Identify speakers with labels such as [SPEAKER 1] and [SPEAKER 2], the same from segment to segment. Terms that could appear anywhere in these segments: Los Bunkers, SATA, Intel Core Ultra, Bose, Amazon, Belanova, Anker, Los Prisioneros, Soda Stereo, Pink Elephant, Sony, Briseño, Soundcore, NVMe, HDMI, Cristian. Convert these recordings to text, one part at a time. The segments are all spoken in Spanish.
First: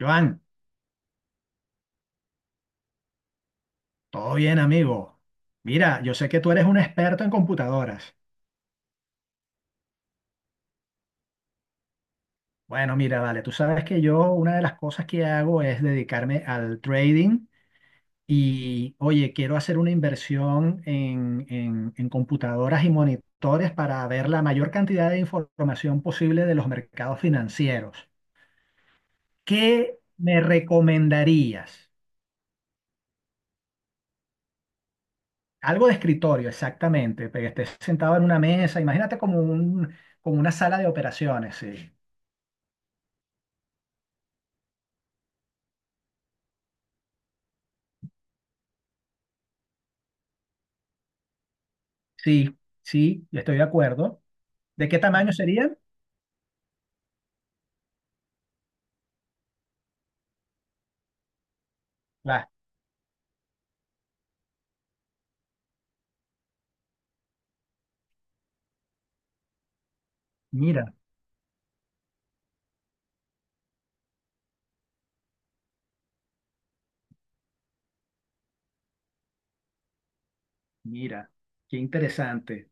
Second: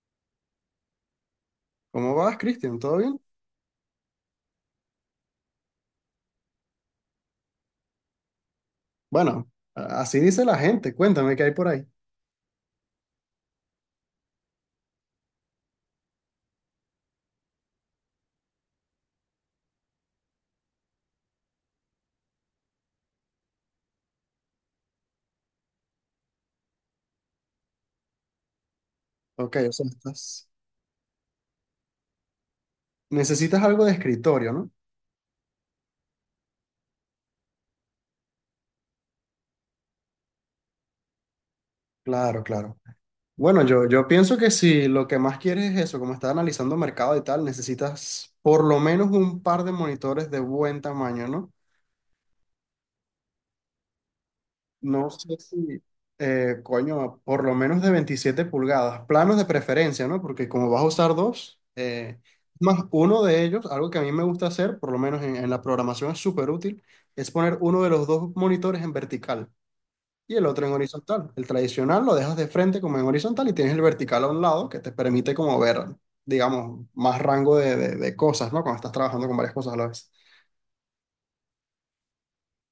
[SPEAKER 1] Joan,
[SPEAKER 2] ¿Cómo vas, Cristian? ¿Todo bien?
[SPEAKER 1] todo bien, amigo. Mira, yo sé que tú eres un experto en computadoras.
[SPEAKER 2] Bueno, así dice la gente. Cuéntame qué hay por ahí.
[SPEAKER 1] Bueno, mira, vale, tú sabes que yo una de las cosas que hago es dedicarme al trading y, oye, quiero hacer una inversión en computadoras y monitores para ver la mayor cantidad de información posible de los mercados financieros.
[SPEAKER 2] Ok, o sea,
[SPEAKER 1] ¿Qué me
[SPEAKER 2] estás...
[SPEAKER 1] recomendarías?
[SPEAKER 2] necesitas algo de escritorio, ¿no?
[SPEAKER 1] Algo de escritorio, exactamente, pero que estés sentado en una mesa, imagínate como un, como una sala de operaciones, sí.
[SPEAKER 2] Claro, claro. Bueno, yo pienso que si lo que más quieres es eso, como estás analizando mercado y tal, necesitas por lo menos un par de monitores de buen tamaño, ¿no?
[SPEAKER 1] Sí, sí, yo estoy de acuerdo. ¿De qué
[SPEAKER 2] No
[SPEAKER 1] tamaño
[SPEAKER 2] sé
[SPEAKER 1] serían?
[SPEAKER 2] si, coño, por lo menos de 27 pulgadas, planos de preferencia, ¿no? Porque como vas a usar dos,
[SPEAKER 1] Las,
[SPEAKER 2] más uno de ellos, algo que a mí me gusta hacer, por lo menos en la programación es súper útil, es poner uno de los dos monitores en vertical y el otro en
[SPEAKER 1] mira,
[SPEAKER 2] horizontal. El tradicional lo dejas de frente como en horizontal y tienes el vertical a un lado que te permite como ver, digamos, más rango de, de cosas, ¿no? Cuando estás trabajando con varias cosas a la vez.
[SPEAKER 1] mira, qué interesante.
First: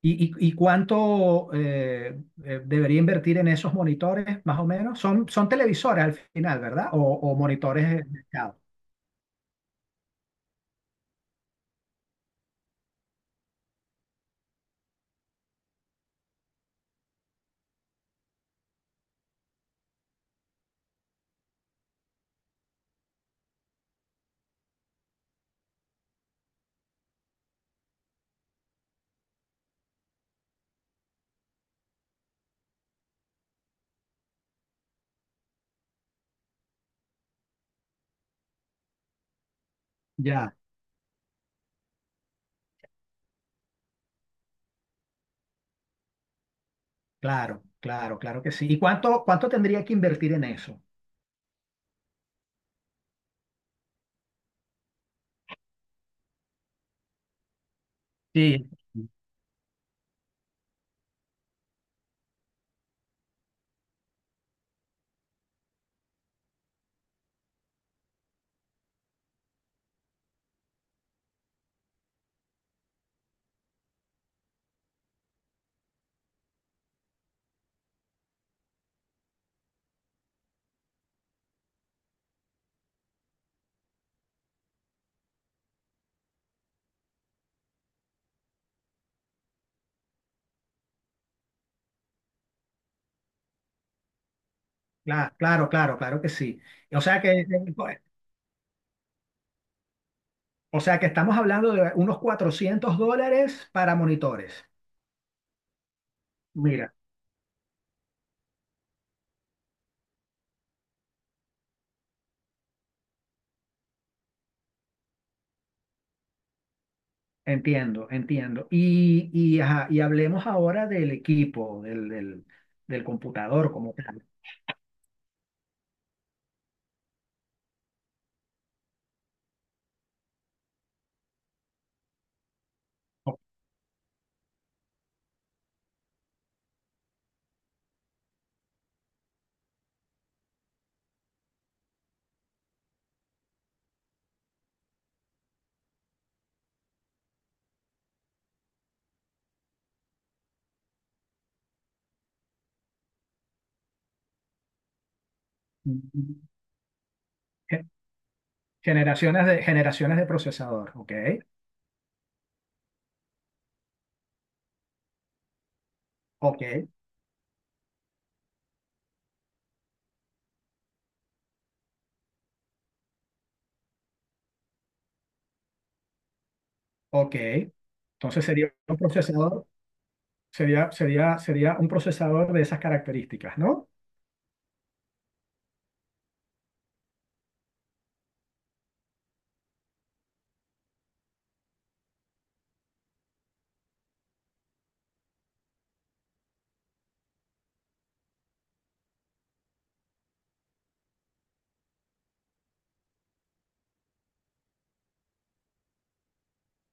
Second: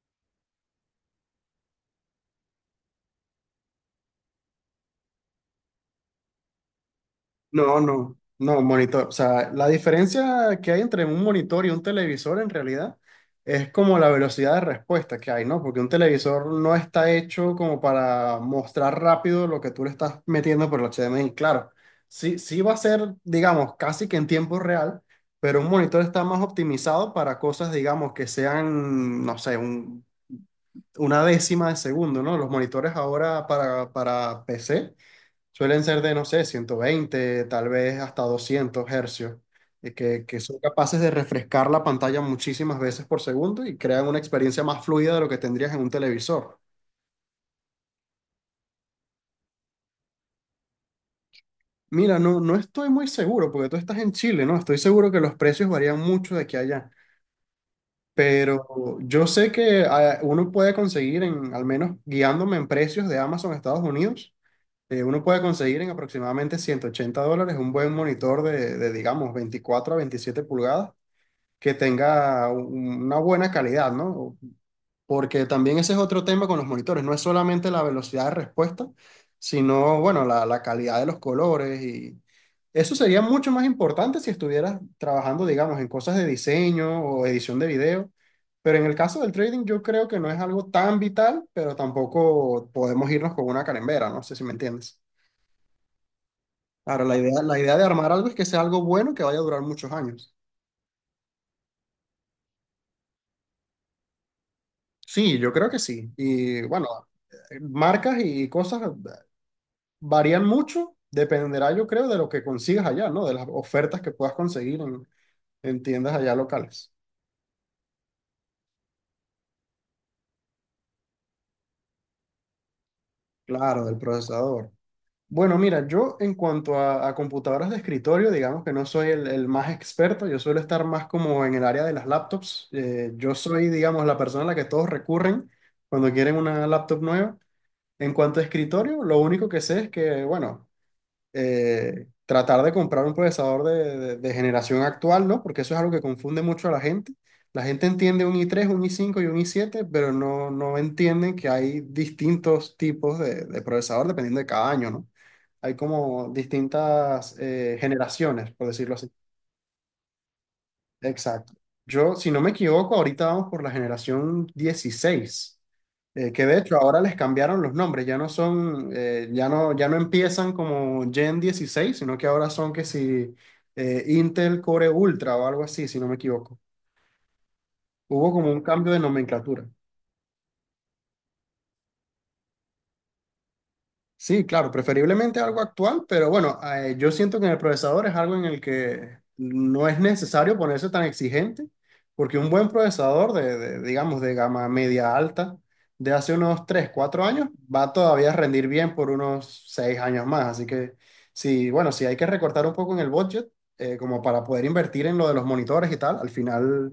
[SPEAKER 1] ¿Y y cuánto debería invertir en esos monitores, más o menos? Son, son televisores al final, ¿verdad? O
[SPEAKER 2] No,
[SPEAKER 1] monitores de
[SPEAKER 2] no,
[SPEAKER 1] mercado.
[SPEAKER 2] no, monitor. O sea, la diferencia que hay entre un monitor y un televisor en realidad es como la velocidad de respuesta que hay, ¿no? Porque un televisor no está hecho como para mostrar rápido lo que tú le estás metiendo por el HDMI. Claro, sí, sí va a ser, digamos, casi que en tiempo real, pero un monitor está más optimizado para cosas, digamos, que sean, no sé, una décima de segundo, ¿no? Los monitores ahora para PC. Suelen ser de, no sé, 120 tal vez hasta 200 hercios, y que
[SPEAKER 1] Ya,
[SPEAKER 2] son capaces de refrescar la pantalla muchísimas veces por segundo y crean una experiencia más fluida de lo que tendrías en un televisor.
[SPEAKER 1] claro, claro, claro que sí. ¿Y cuánto, cuánto tendría que invertir en eso?
[SPEAKER 2] Mira, no, no estoy muy seguro, porque tú estás en Chile, ¿no? Estoy seguro que los precios varían mucho de aquí a allá,
[SPEAKER 1] Sí.
[SPEAKER 2] pero yo sé que uno puede conseguir, en, al menos guiándome en precios de Amazon Estados Unidos, uno puede conseguir en aproximadamente 180 dólares un buen monitor de, digamos, 24 a 27 pulgadas que tenga una buena calidad, ¿no? Porque también ese es otro tema con los monitores, no es solamente la velocidad de respuesta, sino, bueno, la calidad de los colores y eso sería mucho más importante si estuvieras trabajando, digamos, en cosas de diseño o edición de video, pero en el caso del trading yo creo que no es algo tan vital, pero tampoco podemos irnos con una carembera, no sé si me entiendes.
[SPEAKER 1] Claro, claro, claro, claro que sí. O
[SPEAKER 2] Ahora,
[SPEAKER 1] sea que,
[SPEAKER 2] la idea de armar algo es que sea algo bueno que vaya a durar muchos años.
[SPEAKER 1] o sea que estamos hablando de unos $400 para monitores.
[SPEAKER 2] Sí, yo creo que sí. Y bueno,
[SPEAKER 1] Mira.
[SPEAKER 2] este, marcas y cosas varían mucho, dependerá yo creo de lo que consigas allá, ¿no? De las ofertas que puedas conseguir en tiendas allá locales.
[SPEAKER 1] Entiendo, entiendo. Y, ajá, y hablemos ahora del equipo, del computador
[SPEAKER 2] Claro,
[SPEAKER 1] como
[SPEAKER 2] del
[SPEAKER 1] tal.
[SPEAKER 2] procesador. Bueno, mira, yo en cuanto a computadoras de escritorio, digamos que no soy el más experto, yo suelo estar más como en el área de las laptops. Yo
[SPEAKER 1] O-
[SPEAKER 2] soy, digamos, la persona a la que todos recurren cuando quieren una laptop nueva. En cuanto a escritorio, lo único que sé es que, bueno, tratar de comprar un procesador de, de generación actual, ¿no? Porque eso es algo que confunde mucho a la gente. La gente entiende un i3, un i5 y un i7, pero no, no entienden que hay distintos tipos de procesador dependiendo de cada año, ¿no? Hay como distintas
[SPEAKER 1] gen-
[SPEAKER 2] generaciones, por decirlo así.
[SPEAKER 1] Generaciones de procesador, ¿ok?
[SPEAKER 2] Exacto. Yo, si no me equivoco, ahorita vamos por la generación 16. Que de
[SPEAKER 1] Ok,
[SPEAKER 2] hecho ahora les cambiaron los nombres, ya no son, ya no empiezan como Gen 16, sino que ahora son que si Intel Core Ultra o algo así, si no me equivoco.
[SPEAKER 1] ok.
[SPEAKER 2] Hubo
[SPEAKER 1] Entonces
[SPEAKER 2] como un
[SPEAKER 1] sería
[SPEAKER 2] cambio
[SPEAKER 1] un
[SPEAKER 2] de nomenclatura.
[SPEAKER 1] procesador, sería un procesador de esas características, ¿no?
[SPEAKER 2] Sí, claro, preferiblemente algo actual, pero bueno, yo siento que en el procesador es algo en el que no es necesario ponerse tan exigente, porque un buen procesador de, digamos, de gama media alta de hace unos 3, 4 años va todavía a rendir bien por unos 6 años más. Así que sí, bueno, si hay que recortar un poco en el budget, como para poder invertir en lo de los monitores y tal, al final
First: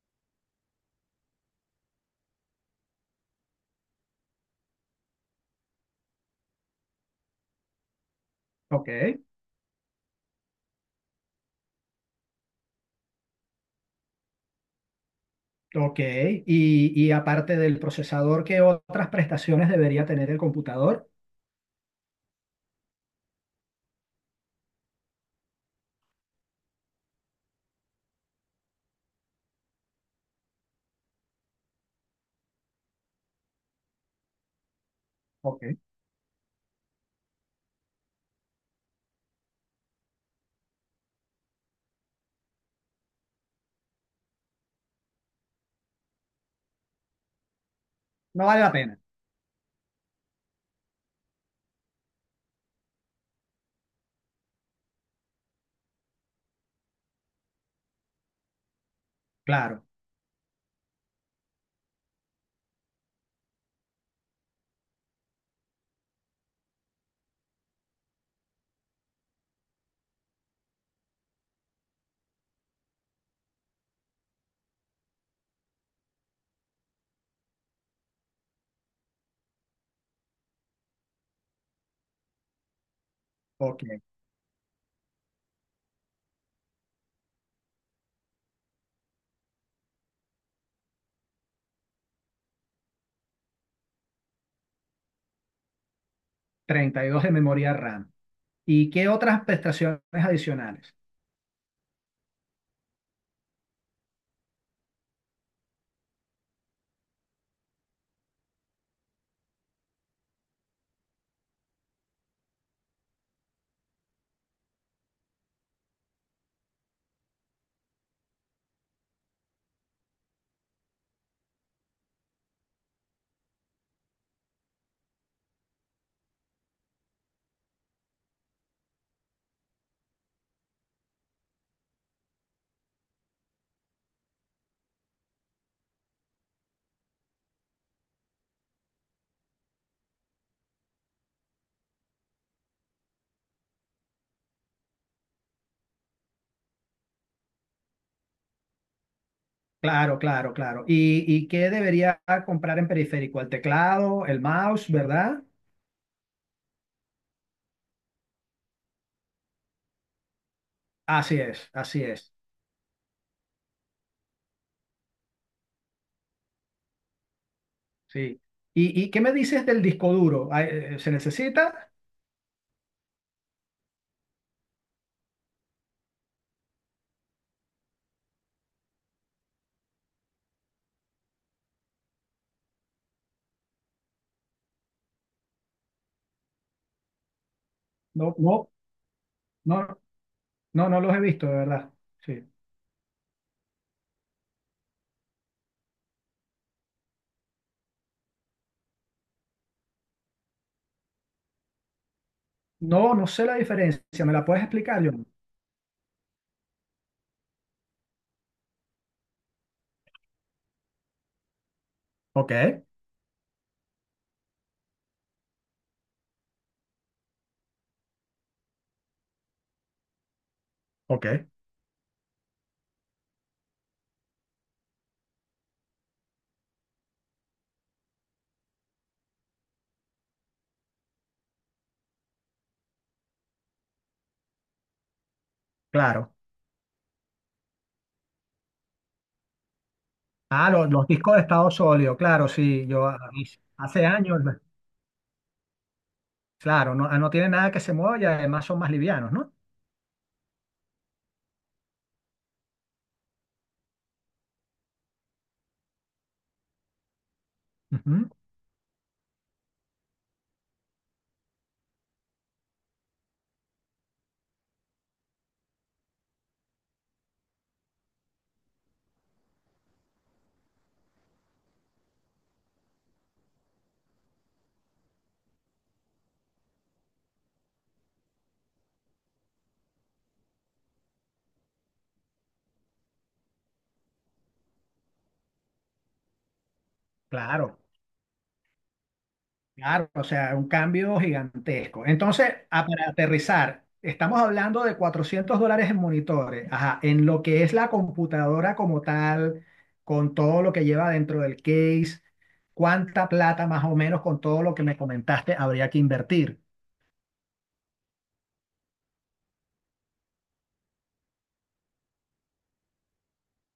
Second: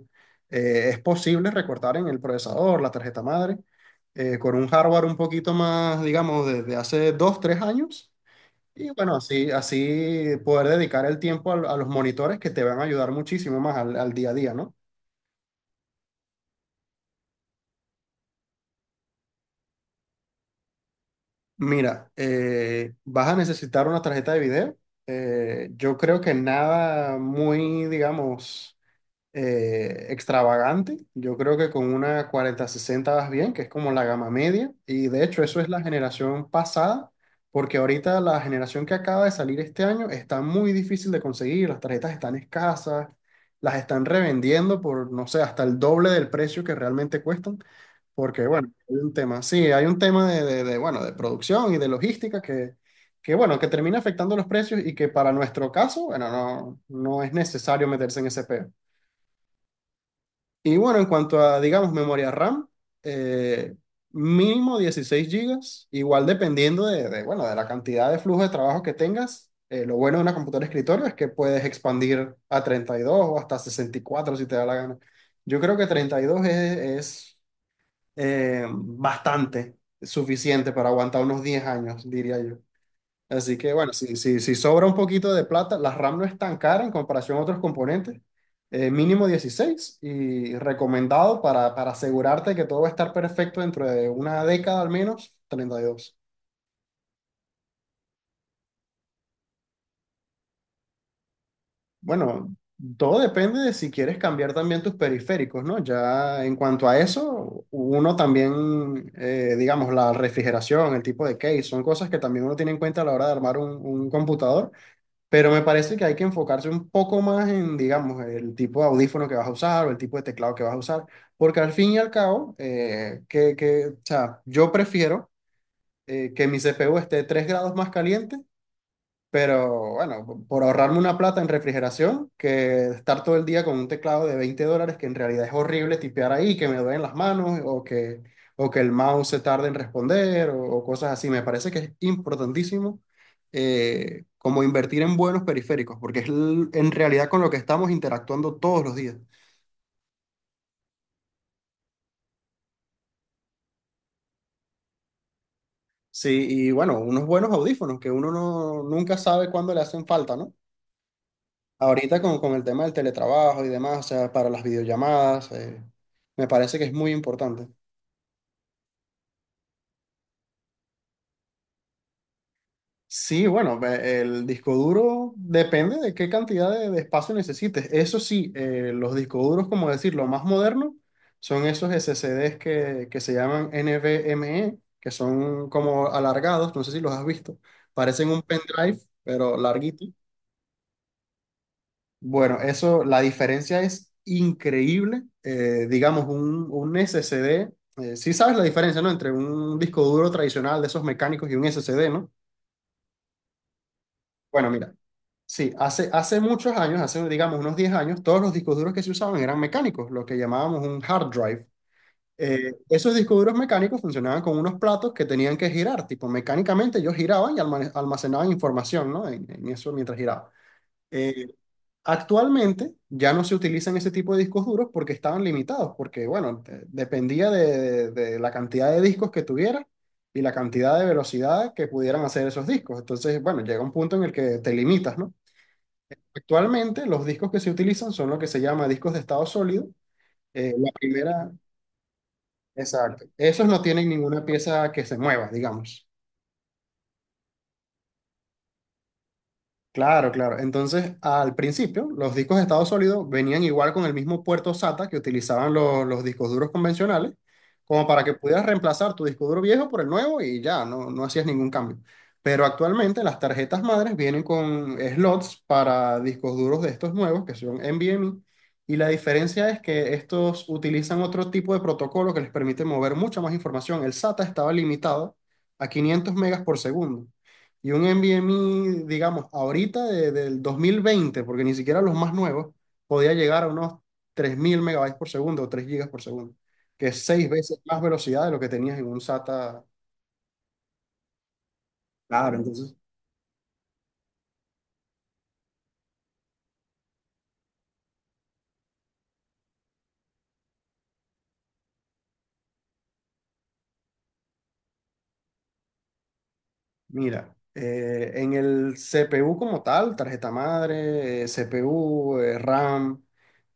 [SPEAKER 2] es posible recortar en el procesador, la tarjeta madre con un hardware un poquito más, digamos, desde hace dos, tres años.
[SPEAKER 1] Ok,
[SPEAKER 2] Y bueno, así, así poder dedicar el tiempo a, los monitores que te van a ayudar muchísimo más al, al día a día, ¿no?
[SPEAKER 1] ok. Y aparte del procesador, ¿qué otras prestaciones debería tener el computador?
[SPEAKER 2] Mira, vas a necesitar una tarjeta de video. Yo creo que nada muy, digamos extravagante. Yo creo que con una cuarenta sesenta vas bien, que es como la gama media. Y de hecho, eso
[SPEAKER 1] Ok,
[SPEAKER 2] es la generación pasada, porque ahorita la generación que acaba de salir este año está muy difícil de conseguir. Las tarjetas están escasas, las están revendiendo por, no sé, hasta el doble del precio que realmente cuestan. Porque,
[SPEAKER 1] no vale
[SPEAKER 2] bueno,
[SPEAKER 1] la
[SPEAKER 2] hay
[SPEAKER 1] pena.
[SPEAKER 2] un tema, sí, hay un tema de, bueno, de producción y de logística que. Que bueno, que termina afectando los precios y que para nuestro caso, bueno, no, no es necesario meterse en ese peo.
[SPEAKER 1] Claro,
[SPEAKER 2] Y bueno, en cuanto a, digamos, memoria RAM, eh, mínimo 16 gigas igual dependiendo de, bueno, de la cantidad de flujo de trabajo que tengas. Lo bueno de una computadora de escritorio es que puedes expandir a 32 o hasta 64 si te da la gana. Yo creo que 32 es bastante suficiente para aguantar unos 10 años, diría yo. Así que
[SPEAKER 1] ok.
[SPEAKER 2] bueno, si sobra un poquito de plata, la RAM no es tan cara en comparación a otros componentes, mínimo 16 y recomendado para asegurarte que todo va a estar perfecto dentro de una década al menos, treinta y dos.
[SPEAKER 1] 32 de memoria RAM. ¿Y qué otras prestaciones adicionales?
[SPEAKER 2] Bueno, todo depende de si quieres cambiar también tus periféricos, ¿no? Ya en cuanto a eso, uno también, digamos, la refrigeración, el tipo de case, son cosas que también uno tiene en cuenta a la hora de armar un computador. Pero me parece que hay que enfocarse un poco más en, digamos, el tipo de audífono que vas a usar o el tipo de teclado que vas a usar, porque al fin y al cabo, o sea, yo prefiero que mi CPU esté 3 grados más caliente, pero bueno, por ahorrarme una plata en refrigeración, que estar todo el día con un teclado de 20 dólares, que en realidad es horrible tipear ahí, que me duelen las manos o que el mouse se tarde en responder o cosas así. Me parece que es importantísimo como invertir en buenos periféricos, porque es en realidad con lo que estamos interactuando todos los días.
[SPEAKER 1] Claro, claro, claro. Y qué debería comprar en periférico? El teclado, el mouse, ¿verdad?
[SPEAKER 2] Sí, y bueno, unos buenos audífonos que uno no, nunca sabe cuándo le hacen falta, ¿no?
[SPEAKER 1] Así es, así
[SPEAKER 2] Ahorita
[SPEAKER 1] es.
[SPEAKER 2] con el tema del teletrabajo y demás, o sea, para las videollamadas, me parece que es muy importante.
[SPEAKER 1] Sí. Y qué me dices del disco duro? ¿Se necesita?
[SPEAKER 2] Sí, bueno, el disco duro depende de qué cantidad de espacio necesites. Eso sí, los discos duros, como decir, lo más moderno, son esos SSDs que se llaman NVMe, que son como alargados, no sé si los has visto. Parecen
[SPEAKER 1] No,
[SPEAKER 2] un
[SPEAKER 1] no,
[SPEAKER 2] pendrive, pero
[SPEAKER 1] no,
[SPEAKER 2] larguito.
[SPEAKER 1] no, no los he visto, de verdad. Sí.
[SPEAKER 2] Bueno, eso, la diferencia es increíble. Digamos, un SSD, sí sabes la diferencia, ¿no? Entre un disco duro tradicional de esos mecánicos y un SSD, ¿no?
[SPEAKER 1] No, no sé la diferencia. ¿Me la puedes
[SPEAKER 2] Bueno, mira,
[SPEAKER 1] explicar, John?
[SPEAKER 2] sí, hace, hace muchos años, hace, digamos, unos 10 años, todos los discos duros que se usaban eran mecánicos, lo que llamábamos un hard drive.
[SPEAKER 1] Ok,
[SPEAKER 2] Esos discos duros mecánicos funcionaban con unos platos que tenían que girar, tipo, mecánicamente ellos giraban y almacenaban información, ¿no? En eso mientras giraban.
[SPEAKER 1] ok,
[SPEAKER 2] Eh, Actualmente ya no se utilizan ese tipo de discos duros porque estaban limitados, porque bueno, dependía de la cantidad de discos que tuviera y la cantidad de velocidad que pudieran hacer esos discos. Entonces, bueno, llega un punto en el que te limitas, ¿no?
[SPEAKER 1] claro.
[SPEAKER 2] Actualmente los discos que se utilizan son lo que se llama discos de estado sólido.
[SPEAKER 1] Ah,
[SPEAKER 2] Eh, la
[SPEAKER 1] los discos de
[SPEAKER 2] primera,
[SPEAKER 1] estado sólido, claro, sí.
[SPEAKER 2] exacto. Esos no
[SPEAKER 1] Hace
[SPEAKER 2] tienen
[SPEAKER 1] años,
[SPEAKER 2] ninguna pieza que se mueva, digamos.
[SPEAKER 1] claro, no, no tiene nada que se mueva y además son más livianos, ¿no?
[SPEAKER 2] Claro, claro. Entonces, al principio, los discos de estado sólido venían igual con el mismo puerto SATA que utilizaban los, discos duros convencionales, como para
[SPEAKER 1] Ujú.
[SPEAKER 2] que pudieras reemplazar tu disco duro viejo por el nuevo y ya, no, no hacías ningún cambio. Pero actualmente las tarjetas madres vienen con slots para discos duros de estos nuevos, que son NVMe, y la diferencia es que estos utilizan otro tipo de protocolo que les permite mover mucha más información. El SATA estaba limitado a 500 megas por segundo. Y un NVMe, digamos, ahorita del dos mil veinte, porque ni siquiera los más nuevos, podía llegar a unos 3.000 megabytes por segundo o 3 gigas por segundo, que es seis
[SPEAKER 1] Claro,
[SPEAKER 2] veces más velocidad de lo que tenías en un SATA.
[SPEAKER 1] claro, o sea, un cambio gigantesco. Entonces,
[SPEAKER 2] Claro,
[SPEAKER 1] ah,
[SPEAKER 2] entonces...
[SPEAKER 1] para aterrizar, estamos hablando de $400 en monitores, ajá, en lo que es la computadora como tal, con todo lo que lleva dentro del case, cuánta plata más o menos con todo lo que me comentaste habría que invertir,
[SPEAKER 2] Mira, en el CPU como tal, tarjeta madre, CPU, RAM,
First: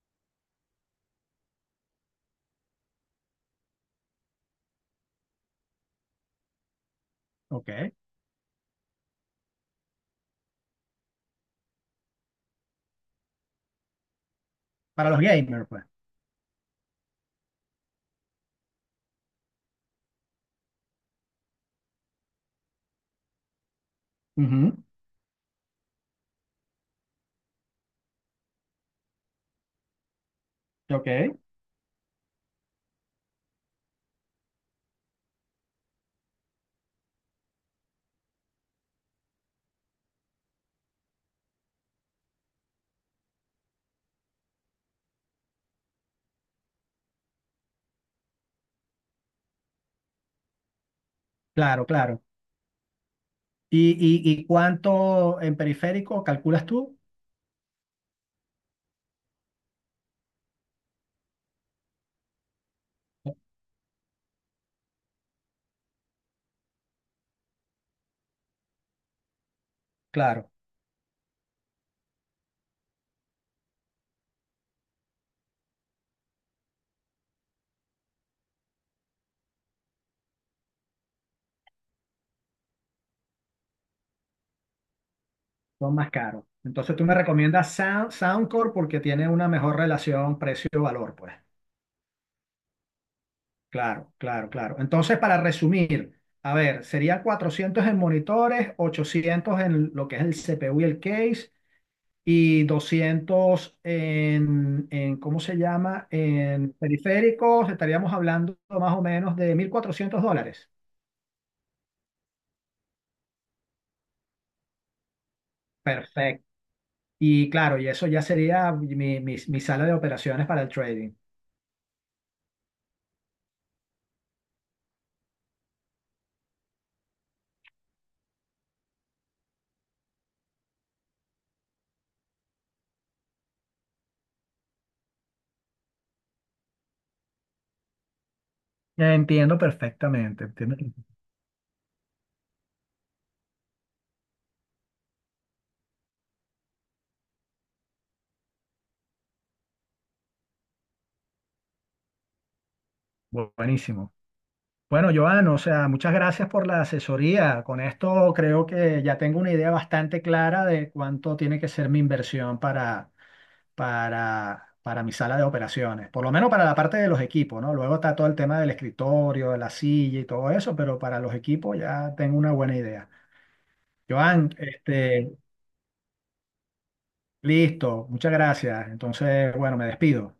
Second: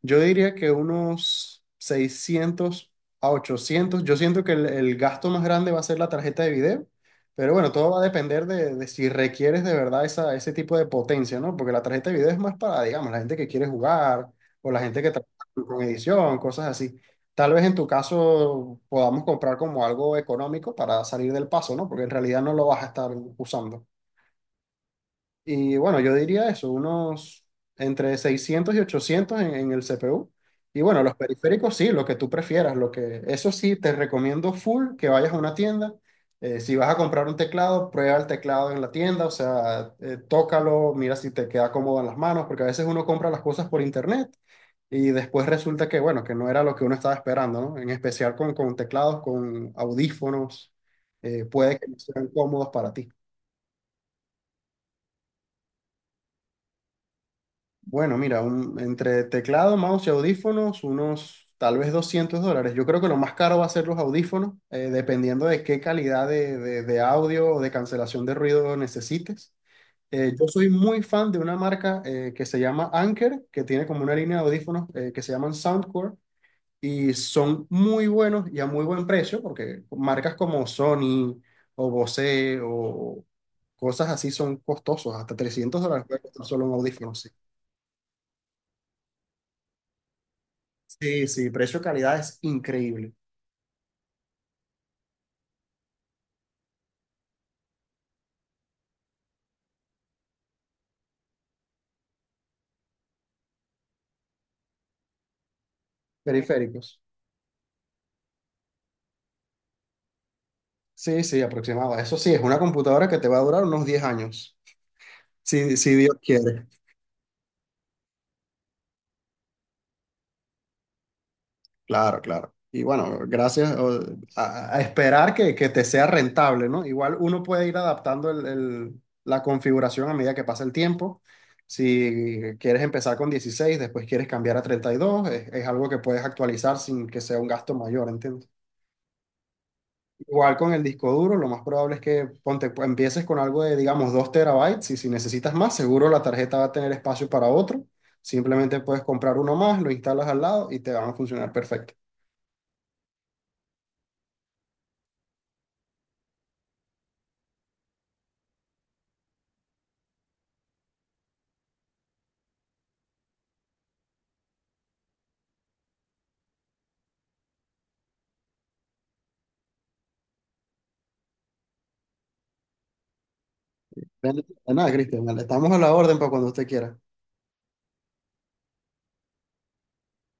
[SPEAKER 2] yo diría que unos 600 a 800. Yo siento que el gasto más grande va a ser la tarjeta de video, pero bueno,
[SPEAKER 1] ¿ok?
[SPEAKER 2] todo va a depender de si requieres de verdad esa, ese tipo de potencia, ¿no? Porque la tarjeta de video es más para, digamos, la gente que quiere jugar o la gente que
[SPEAKER 1] Para los
[SPEAKER 2] trabaja
[SPEAKER 1] gamers,
[SPEAKER 2] con
[SPEAKER 1] pues.
[SPEAKER 2] edición, cosas así. Tal vez en tu caso podamos comprar como algo económico para salir del paso, ¿no? Porque en realidad no lo vas a estar usando.
[SPEAKER 1] Ujú,
[SPEAKER 2] Y bueno, yo diría eso, unos entre 600 y 800 en el CPU. Y bueno,
[SPEAKER 1] ok,
[SPEAKER 2] los periféricos sí, lo que tú prefieras, lo que eso sí te recomiendo full que vayas a una tienda. Si vas a comprar un teclado, prueba el teclado en la tienda, o sea, tócalo, mira si te queda cómodo en las manos, porque a veces uno compra las cosas por internet y después resulta que, bueno, que no era lo que uno estaba esperando, ¿no? En especial con teclados, con audífonos, puede
[SPEAKER 1] claro,
[SPEAKER 2] que no
[SPEAKER 1] claro.
[SPEAKER 2] sean cómodos para ti.
[SPEAKER 1] ¿Y, y cuánto en periférico calculas tú?
[SPEAKER 2] Bueno, mira, entre teclado, mouse y audífonos, unos tal vez 200 dólares. Yo creo que lo más caro va a ser los audífonos, dependiendo de qué calidad de, de audio o de cancelación de ruido necesites. Yo
[SPEAKER 1] Claro.
[SPEAKER 2] soy muy fan de una marca que se llama Anker, que tiene como una línea de audífonos que se llaman Soundcore y son muy buenos y a muy buen precio, porque marcas como Sony o Bose o cosas así son costosos, hasta 300
[SPEAKER 1] Son
[SPEAKER 2] dólares
[SPEAKER 1] más
[SPEAKER 2] puede
[SPEAKER 1] caros.
[SPEAKER 2] costar solo un
[SPEAKER 1] Entonces tú me
[SPEAKER 2] audífono, sí.
[SPEAKER 1] recomiendas Sound, Soundcore porque tiene una mejor relación precio-valor,
[SPEAKER 2] Sí,
[SPEAKER 1] pues.
[SPEAKER 2] sí, precio-calidad es increíble.
[SPEAKER 1] Claro, claro, claro. Entonces, para resumir, a ver, serían 400 en monitores, 800 en lo que es el CPU y el case, y 200 en, ¿cómo se llama? En
[SPEAKER 2] Periféricos.
[SPEAKER 1] periféricos, estaríamos hablando más o menos de $1,400.
[SPEAKER 2] Sí, sí, aproximado. Eso sí, es una computadora que te va a durar unos 10 años, si, si Dios
[SPEAKER 1] Perfecto.
[SPEAKER 2] quiere.
[SPEAKER 1] Y claro, y eso ya sería mi sala de operaciones para el trading.
[SPEAKER 2] Claro, claro. Y bueno, gracias a esperar que te sea rentable, ¿no? Igual uno puede ir adaptando la configuración a medida que pasa el tiempo. Si quieres empezar con 16, después quieres cambiar a 32, es algo que puedes actualizar sin que sea un gasto mayor, ¿entiendes?
[SPEAKER 1] Entiendo perfectamente.
[SPEAKER 2] Igual con
[SPEAKER 1] Entiendo.
[SPEAKER 2] el disco duro, lo más probable es que ponte, pues, empieces con algo de, digamos, 2 terabytes y si necesitas más, seguro la tarjeta va a tener espacio para otro. Simplemente puedes comprar uno más, lo instalas al lado y te van a funcionar perfecto.
[SPEAKER 1] Buenísimo. Bueno, Joan, o sea, muchas gracias por la asesoría. Con esto creo que ya tengo una idea bastante clara de cuánto tiene que ser mi inversión para, para mi sala de operaciones. Por lo menos para la parte de los equipos, ¿no? Luego está todo el tema del escritorio, de la silla y todo eso, pero para los equipos ya tengo una buena idea.
[SPEAKER 2] Ven-
[SPEAKER 1] Joan,
[SPEAKER 2] De nada, Cristian,
[SPEAKER 1] este,
[SPEAKER 2] vale, estamos a la orden para cuando usted quiera.
[SPEAKER 1] listo, muchas gracias. Entonces, bueno, me despido.